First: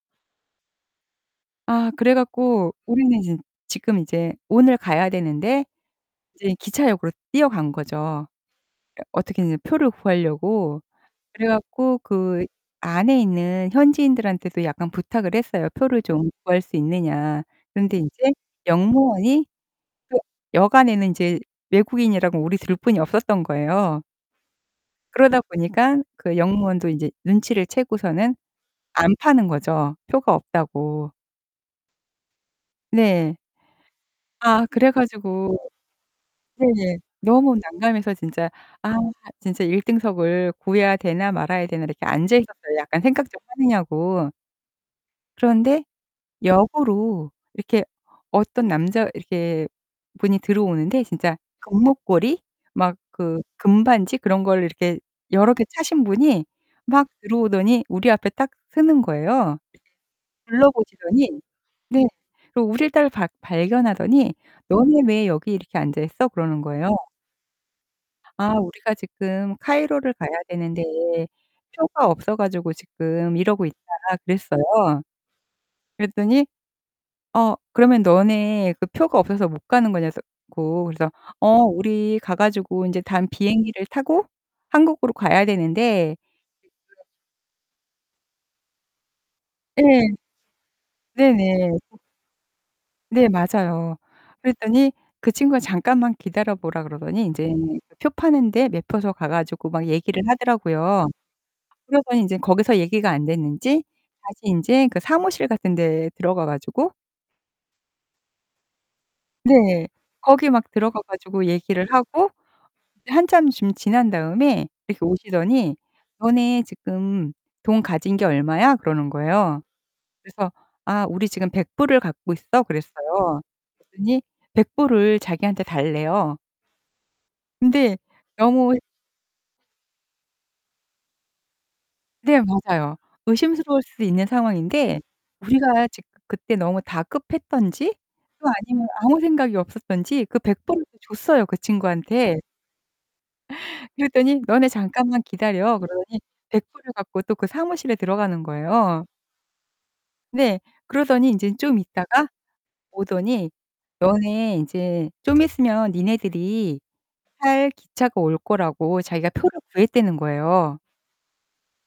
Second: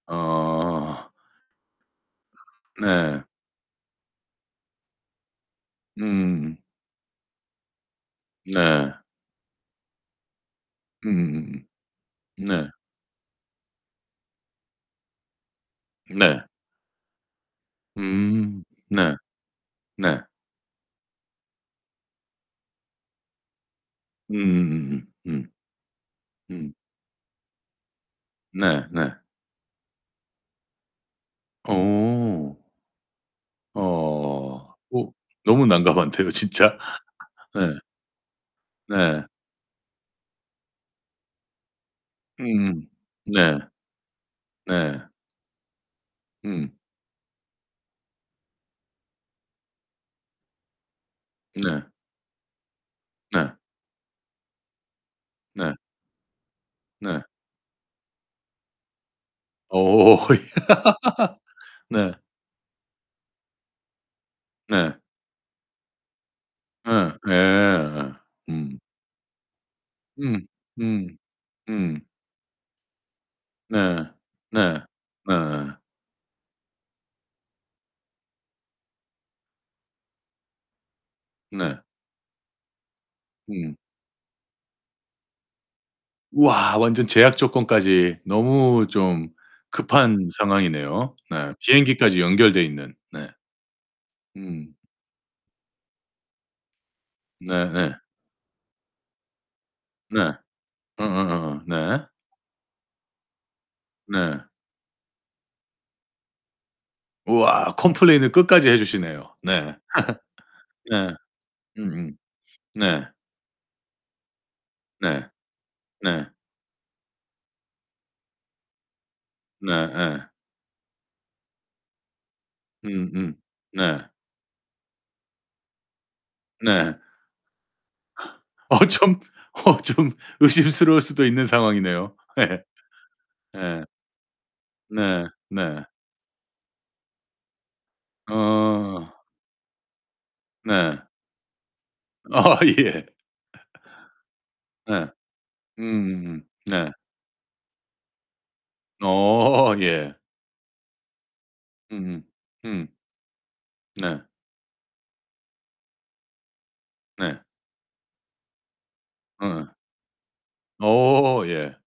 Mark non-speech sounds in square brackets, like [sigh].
어. 아 그래 갖고 우리는 네. 이제 지금 이제 오늘 가야 되는데 이제 음음음. 기차역으로 뛰어간 거죠. 네. 그래 어떻게든 표를 구하려고. 그래 음음음음. 갖고 그 네. 안에 있는 현지인들한테도 약간 부탁을 했어요. "표를 좀 네. 구할 수 있느냐." 그런데 인제 음. 네. 역무원이 표 네. 역 안에는 인제 외국인이라고 우리 둘뿐이 없었던 거예요. 음음음음. 그러다 음. 보니깐 그 음. 역무원도 인제 눈치를 채고서는 네 네. 안 파는 거죠. 표가 없다고. 어. 네. 아, 어. 그래 오 가지고 너무 난감한데요, 진짜. 네네. 너무 예. 난감해서 진짜' 아 네. 진짜 1 등석을 구해야 되나 말아야 되나.' 이렇게 앉아 있었어요. 음. 약간 생각 좀 네. 하느냐고. 네. 그런데 음. 역으로 이렇게 어떤 남자 이렇게 분이 들어오는데 진짜 네. 금목걸이 막 그 네. 금반지 그런 걸 이렇게 여러 개 네. 차신 분이 막 네. 들어오더니 우리 앞에 딱 서는 거예요. 어. 야. 둘러보시더니 [laughs] 네. 네. 그 우릴 딸 박 발견하더니 네. "너네 왜 여기 이렇게 앉아 있어?" 그러는 거예요. 예. 예. 어. "아 음. 우리가 지금 카이로를 가야 음. 되는데 음. 음. 표가 없어 가지고 지금 이러고 있다." 네. 그랬어요. 네. 네 예. 그랬더니 "어 그러면 너네 그 표가 없어서 못 가는 거냐?" 그래서 고. 그래서 "어. 네. 우리 가 가지고 인제 다음 음. 비행기를 타고 한국으로 가야 되는데" 이 우와. 그래 완전 가지 제약 조건까지. 너무 좀 예. 급한 상황이네요. 네. 네네. 비행기까지 연결되어 있는. 네. 네, 맞아요. 음. 그랬더니 그 친구가 잠깐만 기다려 보라 그러더니 인제 네 그 네. 표 파는 데 매표소 가 가지고 막 얘기를 네. 하더라고요. 어어어어. 네. 그러더니 인제 거기서 얘기가 안 됐는지 다시 네. 인제 그 사무실 같은 데 들어가 가지고 우와. 컴플레인을 끝까지 해 주시네요. 네. 네. 거기 [laughs] 막 들어가 네. 가지고 얘기를 음음. 하고 네. 한참 좀 지난 다음에 이렇게 네. 오시더니 네. "너네 지금 돈 가진 게 얼마야?" 그러는 거예요. 네 예. 그래서 "아 우리 지금 100 불을 갖고 있어." 음음. 그랬어요. 네. 그랬더니 100 불을 자기한테 달래요. 네. 근데 [gasps] 너무 어 좀 어 좀 의심스러울 수도 있는 상황이네요. 네, 예예. 맞아요. 의심스러울 예. 수 있는 상황인데 네 네. 우리가 지그 그때 너무 다급했든지 또 아니면 어. 아무 생각이 없었든지 그 100 불을 또 네. 줬어요 그 친구한테. 어 예. 그랬더니 "너네 [laughs] 예. 잠깐만 기다려." 그러더니 음음음. 100 불을 네. 갖고 또 그 사무실에 들어가는 거예요. 어 예. 네. 그러더니 인제 좀 음음 있다가 음. 오더니 네. 너네 이제 좀 있으면 니네들이 네. 탈 기차가 올 거라고 자기가 표를 어. 구했다는 거예요. 어 예.